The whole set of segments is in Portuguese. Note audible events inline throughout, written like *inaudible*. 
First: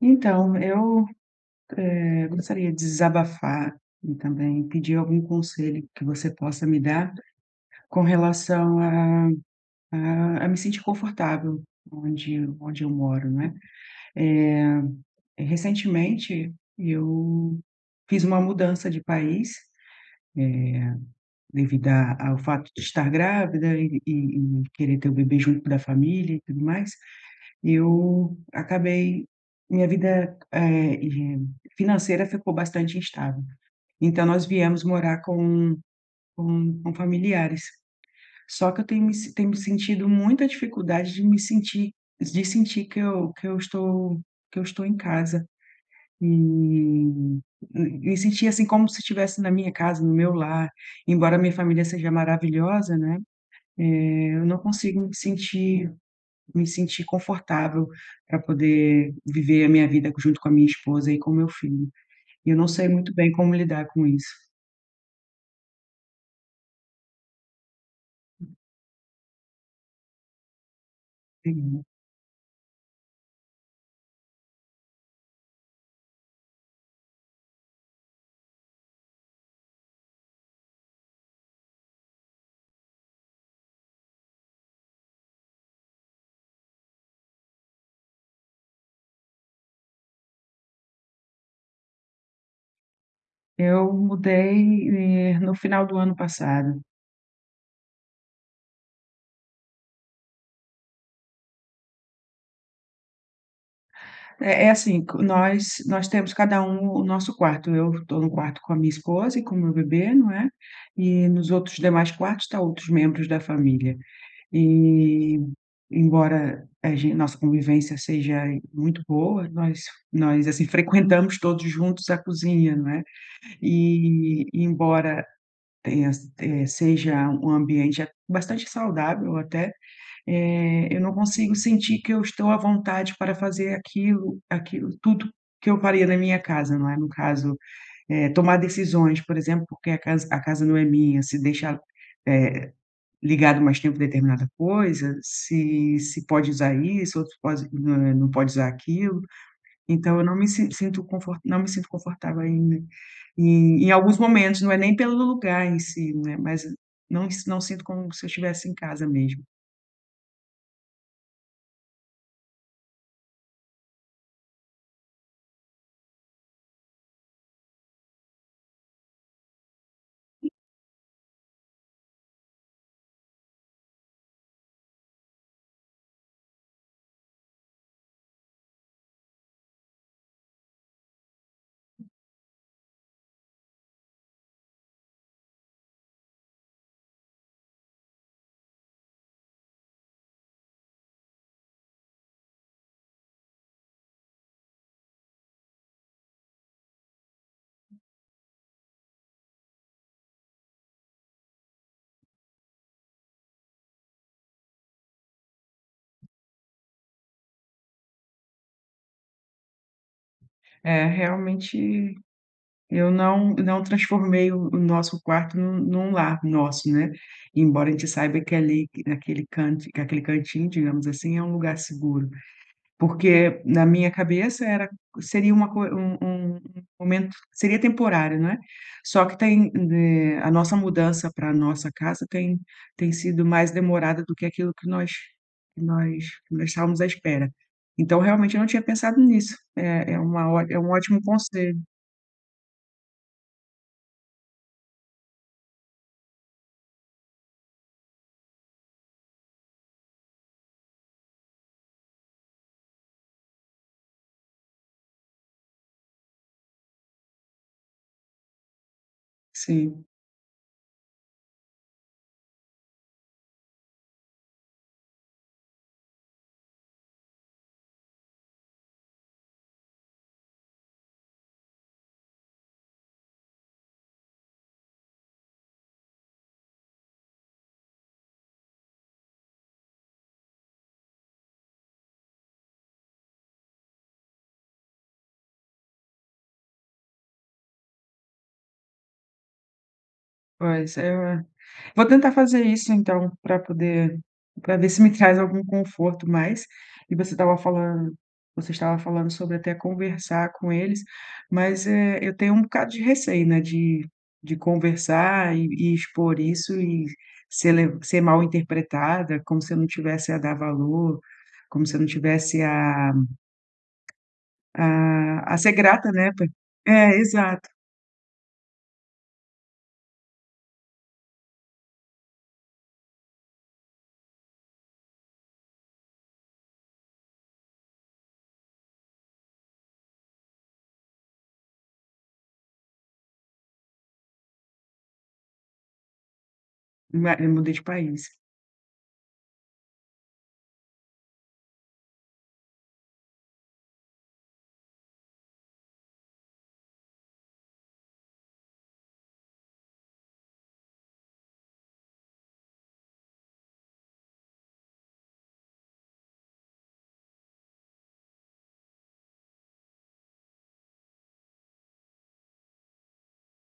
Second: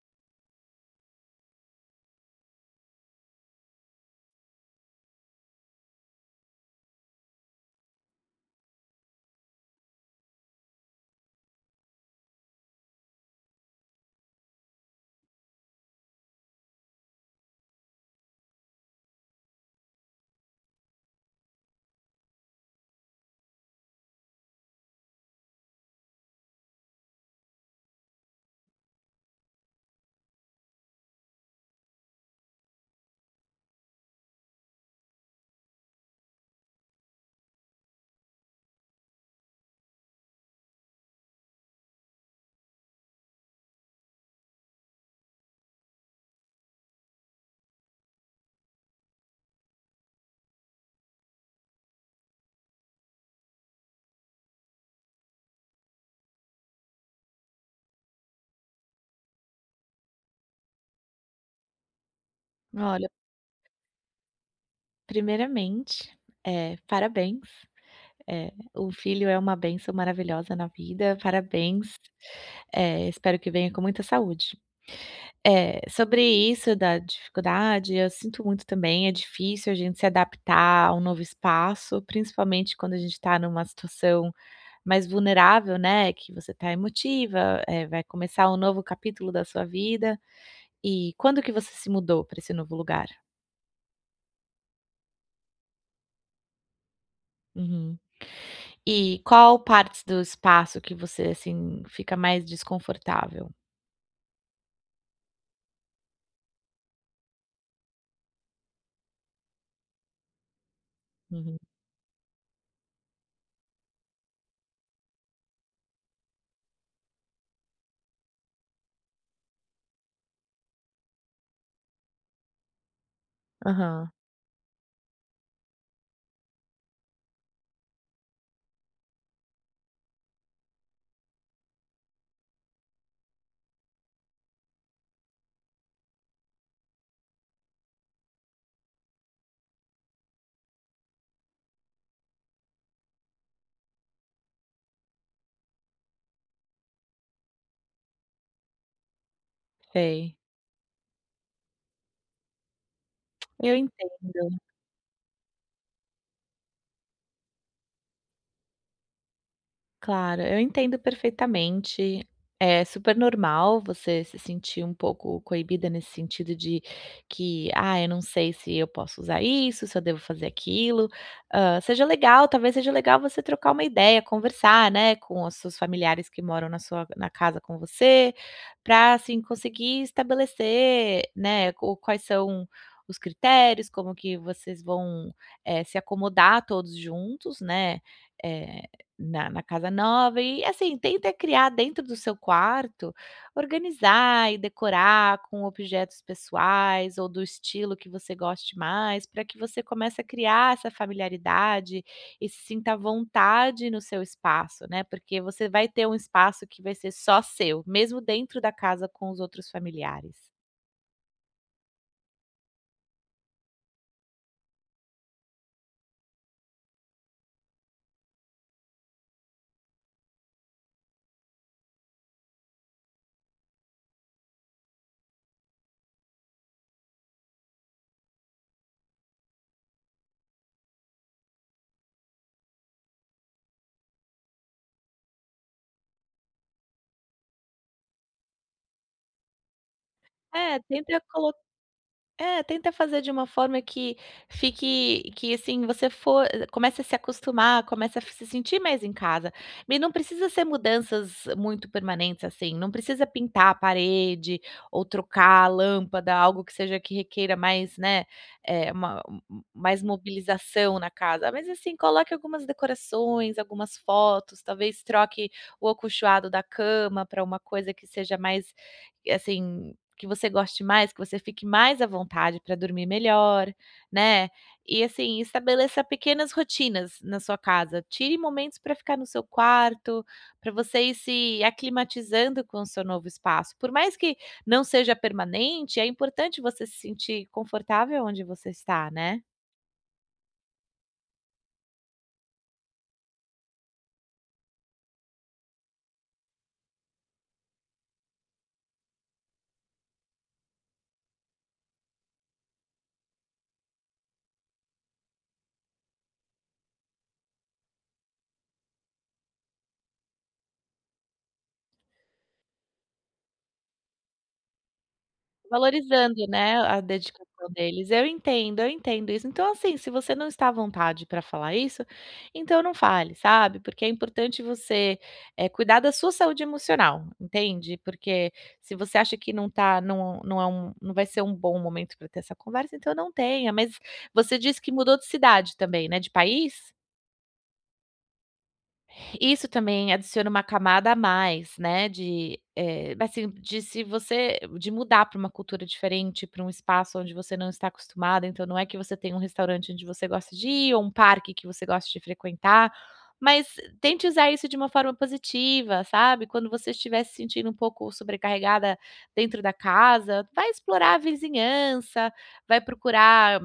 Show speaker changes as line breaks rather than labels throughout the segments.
Então, eu, eh, gostaria de desabafar e também pedir algum conselho que você possa me dar com relação a a a me sentir confortável, onde onde eu moro, né? Eh, recentemente, eu fiz uma mudança de país, eh, devido a ao fato de estar grávida e e e querer ter o bebê junto da família e tudo mais. Eu acabei minha vida, eh, de financeira ficou bastante instável. Então, nós viemos morar com com com familiares. Só que eu tenho me tenho me sentido muita dificuldade de me sentir de sentir que eu que eu estou que eu estou em casa e m me sentir, assim, como se tivesse na minha casa, no meu lar, embora a minha família seja maravilhosa, né, eh, eu não consigo me sentir me sentir confortável para poder viver a minha vida junto com a minha esposa e com o meu filho. E eu não sei
Olha
muito bem como lidar com isso.
Primeiramente, eh, parabéns, eh, um filho é uma bênção maravilhosa na vida.
Sim.
Parabéns, eh, espero que venha com muita saúde, eh, sobre isso da dificuldade, eu sinto muito também. É difícil a gente se adaptar a um novo espaço, principalmente quando a gente está numa situação mais vulnerável, né, que você está emotiva, eh, vai começar um novo capítulo da sua vida e quando que você se mudou para esse novo lugar?
Eu mudei, eh, no final do ano passado.
Uhum. E qual parte do espaço que você assim, fica mais desconfortável?
É é assim, q nós nós temos cada um o nosso quarto. Eu tô no quarto com a minha esposa e com o meu bebê, né, e nos
Uhum.
outros demais quartos está outros membros da família. E embora, a gen nossa convivência seja muito boa, nós nós assim frequentamos todos juntos a cozinha, né.
Aham.
E embora tenha s eh, seja um ambiente bastante saudável até, eh, eu não consigo sentir que eu estou à vontade para fazer aquilo aquilo tudo que eu faria na minha casa, né. No caso, é tomar decisões, por exemplo, porque a casa a casa não é minha, se deixar, eh, ligado mais tempo determinada coisa, se se pode usar isso, ou se pode não não pode usar aquilo. Então eu
Sei.
não me sin sinto conf não me sinto confortável em
Eu
em em alguns
entendo.
momentos. Não é nem pelo lugar em si, né, mas não não sinto como se eu estivesse em casa mesmo.
Claro, eu entendo perfeitamente. É super normal você se sentir um pouco coibida nesse sentido de que: "Ah, eu não sei se eu posso usar isso, se eu devo fazer aquilo". Hã, seja legal, talvez seja legal você trocar uma ideia, conversar, né, com os seus familiares que moram na sua na casa com você. Pra assim conseguir estabelecer, né, ou quais são os critérios, como que vocês vão, eh, se acomodar todos juntos, né, eh, na na casa nova e assim tenta criar dentro do seu quarto, organizar e decorar com objetos pessoais ou do estilo que você goste mais pra que você comece a criar essa familiaridade e se sinta à vontade no seu espaço, né, porque você vai ter um espaço que vai ser só seu, mesmo dentro da casa, com os outros familiares.
É realmente eu não, não transformei o o nosso quarto num num lar nosso, né, embora a gente saiba que ali naquele canto que aquele cantinho, digamos assim, é um lugar seguro, porque na minha cabeça era seria uma co um um um momento seria temporário, não é, só que tem, eh, a nossa mudança para a nossa casa tem tem sido mais demorada do que aquilo que nós que nós que nós estávamos à espera. Então realmente eu não tinha pensado nisso. É é uma
É,
é um
tenta
ótimo
colo
conselho.
é, tenta fazer de uma forma que fique que assim você for comece a se acostumar, começa a se sentir mais em casa, e não precisa ser mudanças muito permanentes, assim, não precisa pintar a parede ou trocar a lâmpada, algo que seja que requeira mais, né, é uma mais
Sim.
mobilização na casa, mas assim coloque algumas decorações, algumas fotos, talvez troque o acolchoado da cama pra uma coisa que seja mais, assim, que você goste mais que você fique mais à vontade para dormir melhor, né, e assim estabeleça pequenas rotinas na sua casa. Tire momentos para ficar no seu quarto pra você ir se aclimatizando com o seu novo espaço. Por mais que não seja permanente, é importante você se sentir confortável onde você está, né?
Pois é. Vou tentar fazer isso, então, para poder para ver se me traz algum conforto. Mas, você estava falando você estava falando sobre até conversar com eles, mas, eh, eu tenho um bocado de receio, né, de de conversar e e expor isso e ser le ser mal interpretada, como se eu não tivesse a dar valor, como se eu não tivesse a a a ser grata, né, po
Valorizando, né, a
É
dedicação
exato.
deles. Eu entendo, eu entendo isso. Então, assim, se você não está à vontade para falar isso, então, não fale, sabe. Porque é importante você, eh, cuidar da sua saúde emocional, entende? Porque, se você acha que não tá não não é um não vai ser um bom momento para ter essa conversa, então, eu não tenha. Mas você disse que mudou de cidade também, né? De país?
Ma eu mudei de país.
Isso também adiciona uma camada a mais, né, de eh, assim, de se você de mudar para uma cultura diferente, para um espaço onde você não está acostumada. Então, não é que você tem um restaurante onde você gosta de ir ou um parque que você gosta de frequentar, mas tente usar isso de uma forma positiva. Sabe, quando você estiver se sentindo um pouco sobrecarregada dentro da casa, vai explorar a vizinhança, vai procurar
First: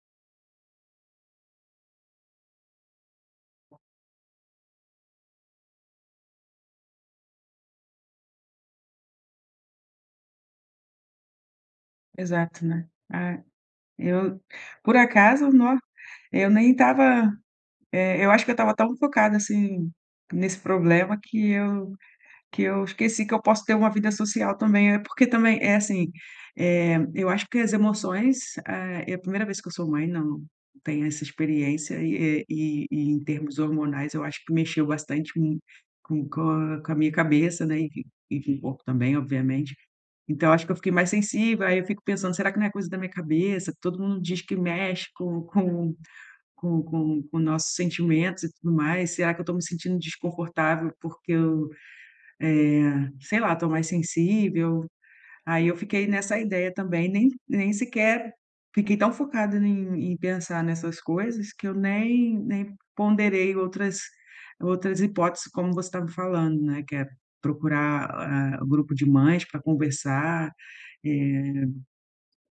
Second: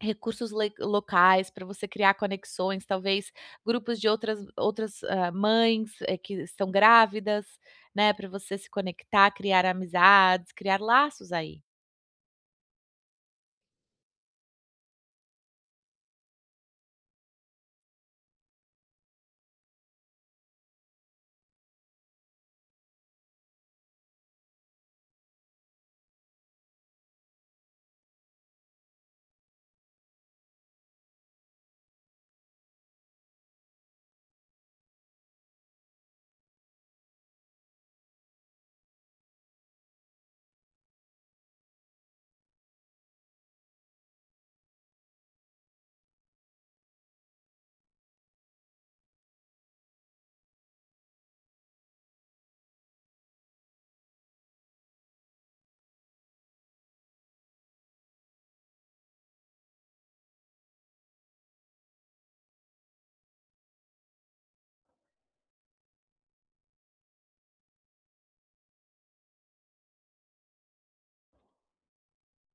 recursos le locais para você criar conexões, talvez grupos de outras outras, hã, mães, eh, que estão grávidas, né, pra você se conectar, criar amizades, criar laços aí.
Exato, né, ah, eu por acaso, no eu nem estava, eh, eu acho que eu estava tão focada assim nesse problema que eu que eu esqueci que eu posso ter uma vida social também, né. Porque também é assim, eh, eu acho que as emoções. É é a 1ª vez que eu sou mãe, não tenho essa experiência e é e e em termos hormonais, eu acho que mexeu bastante com com com a com a minha cabeça, né, e e com o corpo também, obviamente. Então eu acho que eu fiquei mais sensível, aí eu fico pensando: "Será que não é coisa da minha cabeça? Todo mundo diz que mexe com com com com com nossos sentimentos e tudo mais.". Será que eu estou me sentindo desconfortável porque eu, eh, sei lá, estou mais sensível? Aí eu fiquei nessa ideia também, nem nem sequer fiquei tão focada em em pensar nessas coisas que eu nem nem ponderei outras outras hipóteses, como você estava falando, né, que é procurar, ah, o grupo de mães para conversar, eh,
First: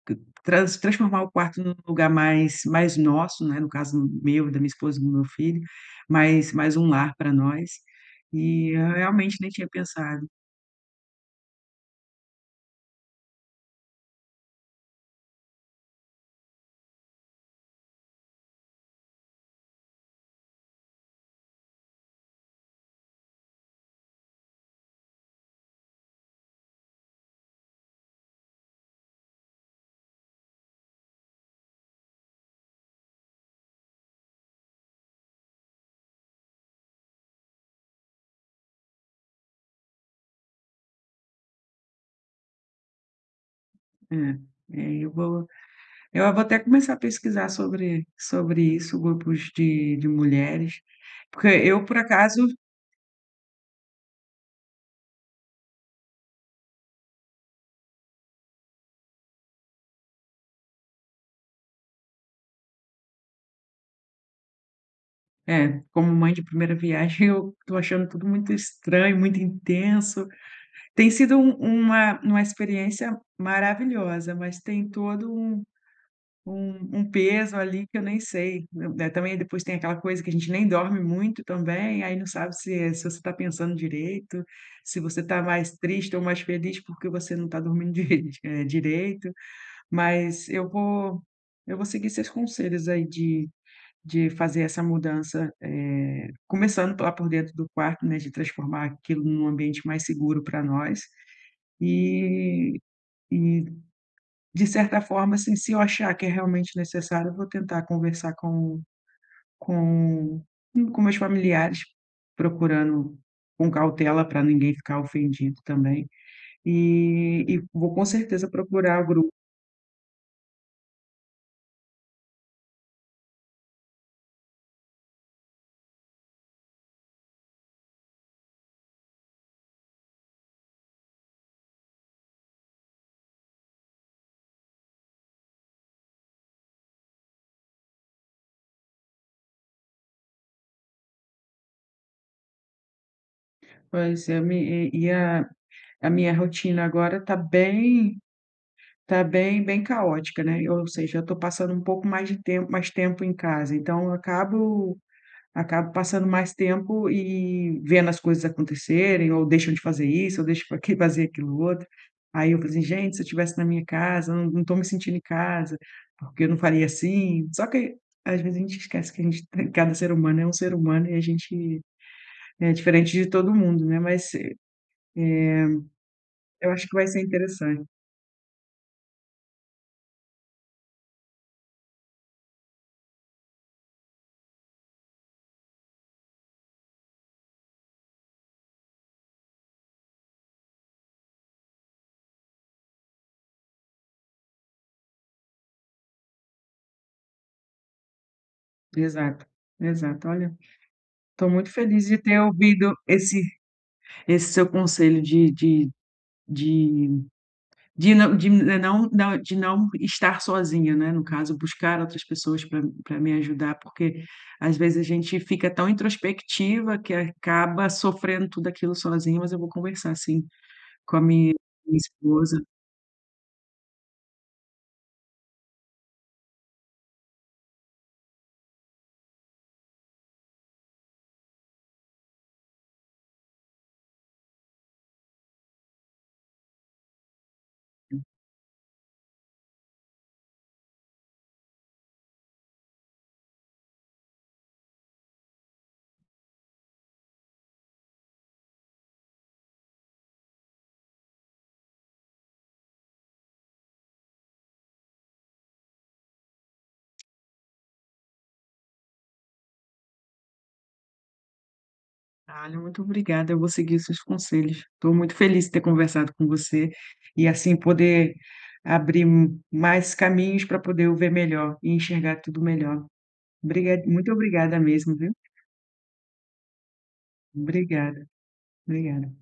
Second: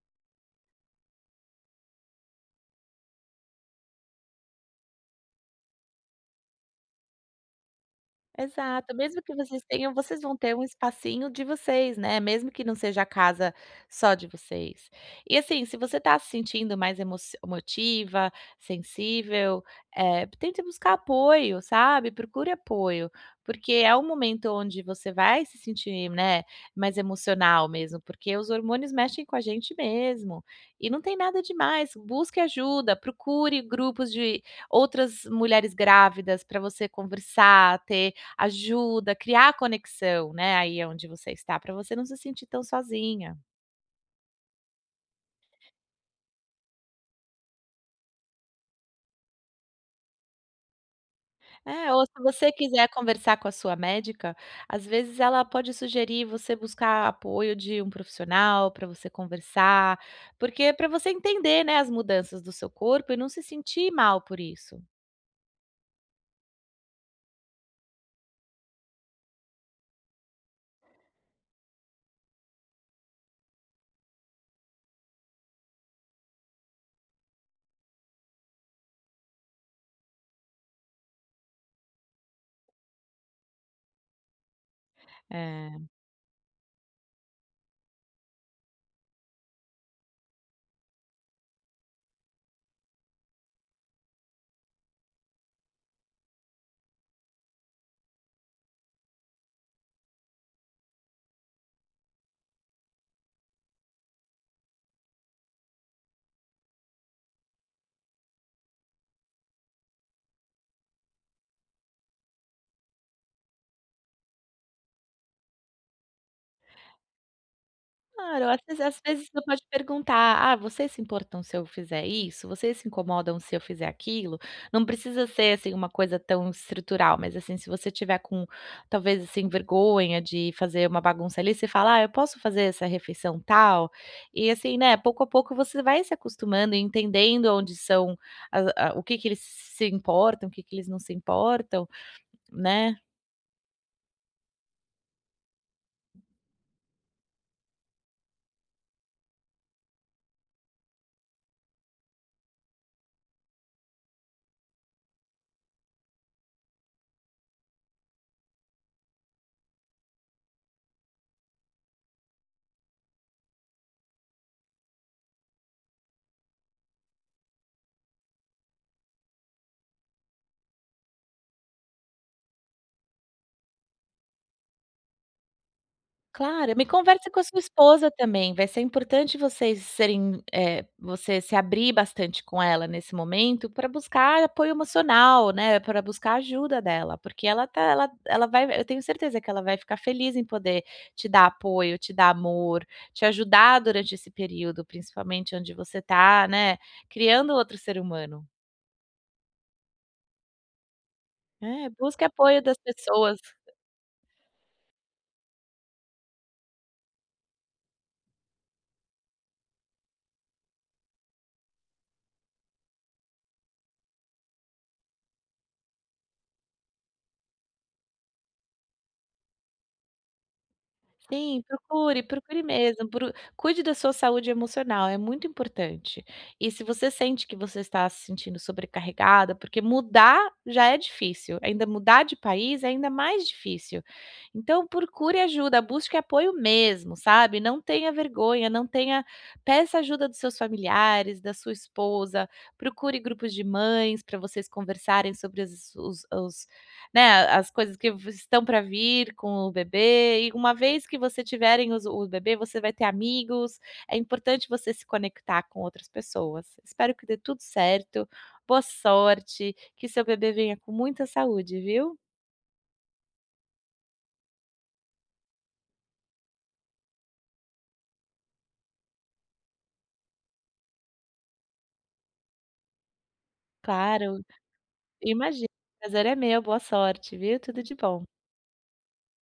tran trans transformar o quarto no lugar mais mais nosso, né. No caso meu, da minha esposa e do meu filho, mais mais um lar para nós e eu
Exato. Mesmo que
realmente nem
vocês
tinha
tenham, vocês
pensado.
vão ter um espacinho de vocês, né. Mesmo que não seja a casa só de vocês e assim se você tá se sentindo mais emocio emotiva, sensível, eh, tente buscar apoio, sabe. Procure apoio, porque é um momento onde você vai se sentir, né, mais emocional mesmo porque os hormônios mexem com a gente mesmo e não tem nada demais. Busque ajuda, procure grupos de outras mulheres grávidas pra você conversar, ter ajuda, criar conexão, né, aí aonde você está pra você não se sentir tão sozinha.
Hum. É, aí eu vou, eu a vou até começar a pesquisar sobre sobre isso, grupos de de mulheres, porque eu
É,
por
ou se
acaso
você quiser conversar com a sua médica, às vezes ela pode sugerir você buscar apoio de um profissional pra você conversar, porque pra você entender, né, as mudanças do seu corpo e não se sentir mal por isso.
É, como mãe de primeira viagem, eu estou achando tudo muito estranho, muito intenso, tem sido um uma uma experiência maravilhosa, mas tem todo um um um peso ali que eu nem sei, né. Também depois tem aquela coisa que a gente nem dorme muito também, aí não sabe se se você tá pensando direito, se você tá mais
É.
triste ou mais feliz, porque você não tá dormindo, eh, direito, mas eu vou eu vou seguir seus conselhos aí de de fazer essa mudança, eh, começando lá por dentro do quarto, né, de transformar aquilo num ambiente mais seguro para nós e e de certa forma, assim, se eu achar que é realmente necessário, eu vou tentar conversar com com com meus familiares, procurando com cautela para ninguém ficar ofendido também e e vou com
Claro,
certeza
às vezes às
procurar o
vezes
grupo.
você pode perguntar: "Ah, vocês se importam se eu fizer isso? Vocês se incomodam se eu fizer aquilo?". Não precisa ser assim uma coisa tão estrutural, mas assim, se você tiver com talvez assim vergonha de fazer uma bagunça ali, você fala: "Ah, eu posso fazer essa refeição tal?". E assim, né, pouco a pouco você vai se acostumando e entendendo onde são as a o que que eles se importam, o que que eles não se importam, né?
Pois é. Eu me e e a a minha rotina agora está bem tá bem bem caótica, né, e ou seja, eu estou passando um pouco mais de tem mais tempo em casa, então, eu acabo acabo passando mais tempo e vendo as coisas acontecerem ou deixam de fazer isso ou deixam q *chuckles* fazer aquilo outro. Aí, eu falei assim: "Gente, se eu tivesse na minha casa, não não estou me sentindo em casa, porque eu não faria assim.". Só que, às vezes, a gente esquece que cada ser humano é um ser humano, e a gente é diferente de todo mundo, né. Mas, eh eh, eu
Claro, me
acho que vai ser
conversa com a sua
interessante.
esposa também. Vai ser importante vocês serem eh, você se abrir bastante com ela nesse momento para buscar apoio emocional, né, para buscar ajuda dela, porque ela tá ela ela vai v eu tenho certeza que ela vai ficar feliz em poder te dar apoio, te dar amor, te ajudar durante esse período, principalmente, onde você tá, né, criando outro ser humano.
Exato, exato. Olha, tô muito
É.
feliz de
Busca
ter
apoio das
ouvido
pessoas.
esse esse seu conselho de de de de não de não não de não estar sozinha, né, no caso. Buscar outras pessoas para para me ajudar, porque, às vezes, a gente fica tão introspectiva que acaba sofrendo tudo aquilo sozinha. Mas eu vou conversar, sim, com a mi-minha
Sim, procure, procure
esposa.
mesmo pro cuide da sua saúde emocional. É muito importante. E, se você sente que você está se sentindo sobrecarregada, porque mudar já é difícil, ainda mudar de país é ainda mais difícil. Então, procure ajuda, busque apoio mesmo, sabe, não tenha
Hum.
vergonha, não tenha peça ajuda dos seus familiares, da sua esposa, procure grupos de mães para vocês conversarem sobre os os os né, as coisas que vo estão para vir com o bebê, e uma vez que vocês tiverem os o bebê, você vai ter amigos. É importante você se conectar com outras pessoas. Espero que dê tudo certo. Boa sorte. Que seu bebê venha com muita saúde, viu?
Ah, o muito obrigada, eu vou seguir os seus conselhos. Estou muito feliz de ter conversado com você e, assim, poder abrir mais caminhos para poder o ver melhor e enxergar tudo melhor. Obriga muito
Claro.
obrigada mesmo, viu?
Imagina, prazer é meu. Boa sorte, viu. Tudo de bom.
Obrigada. Obrigada.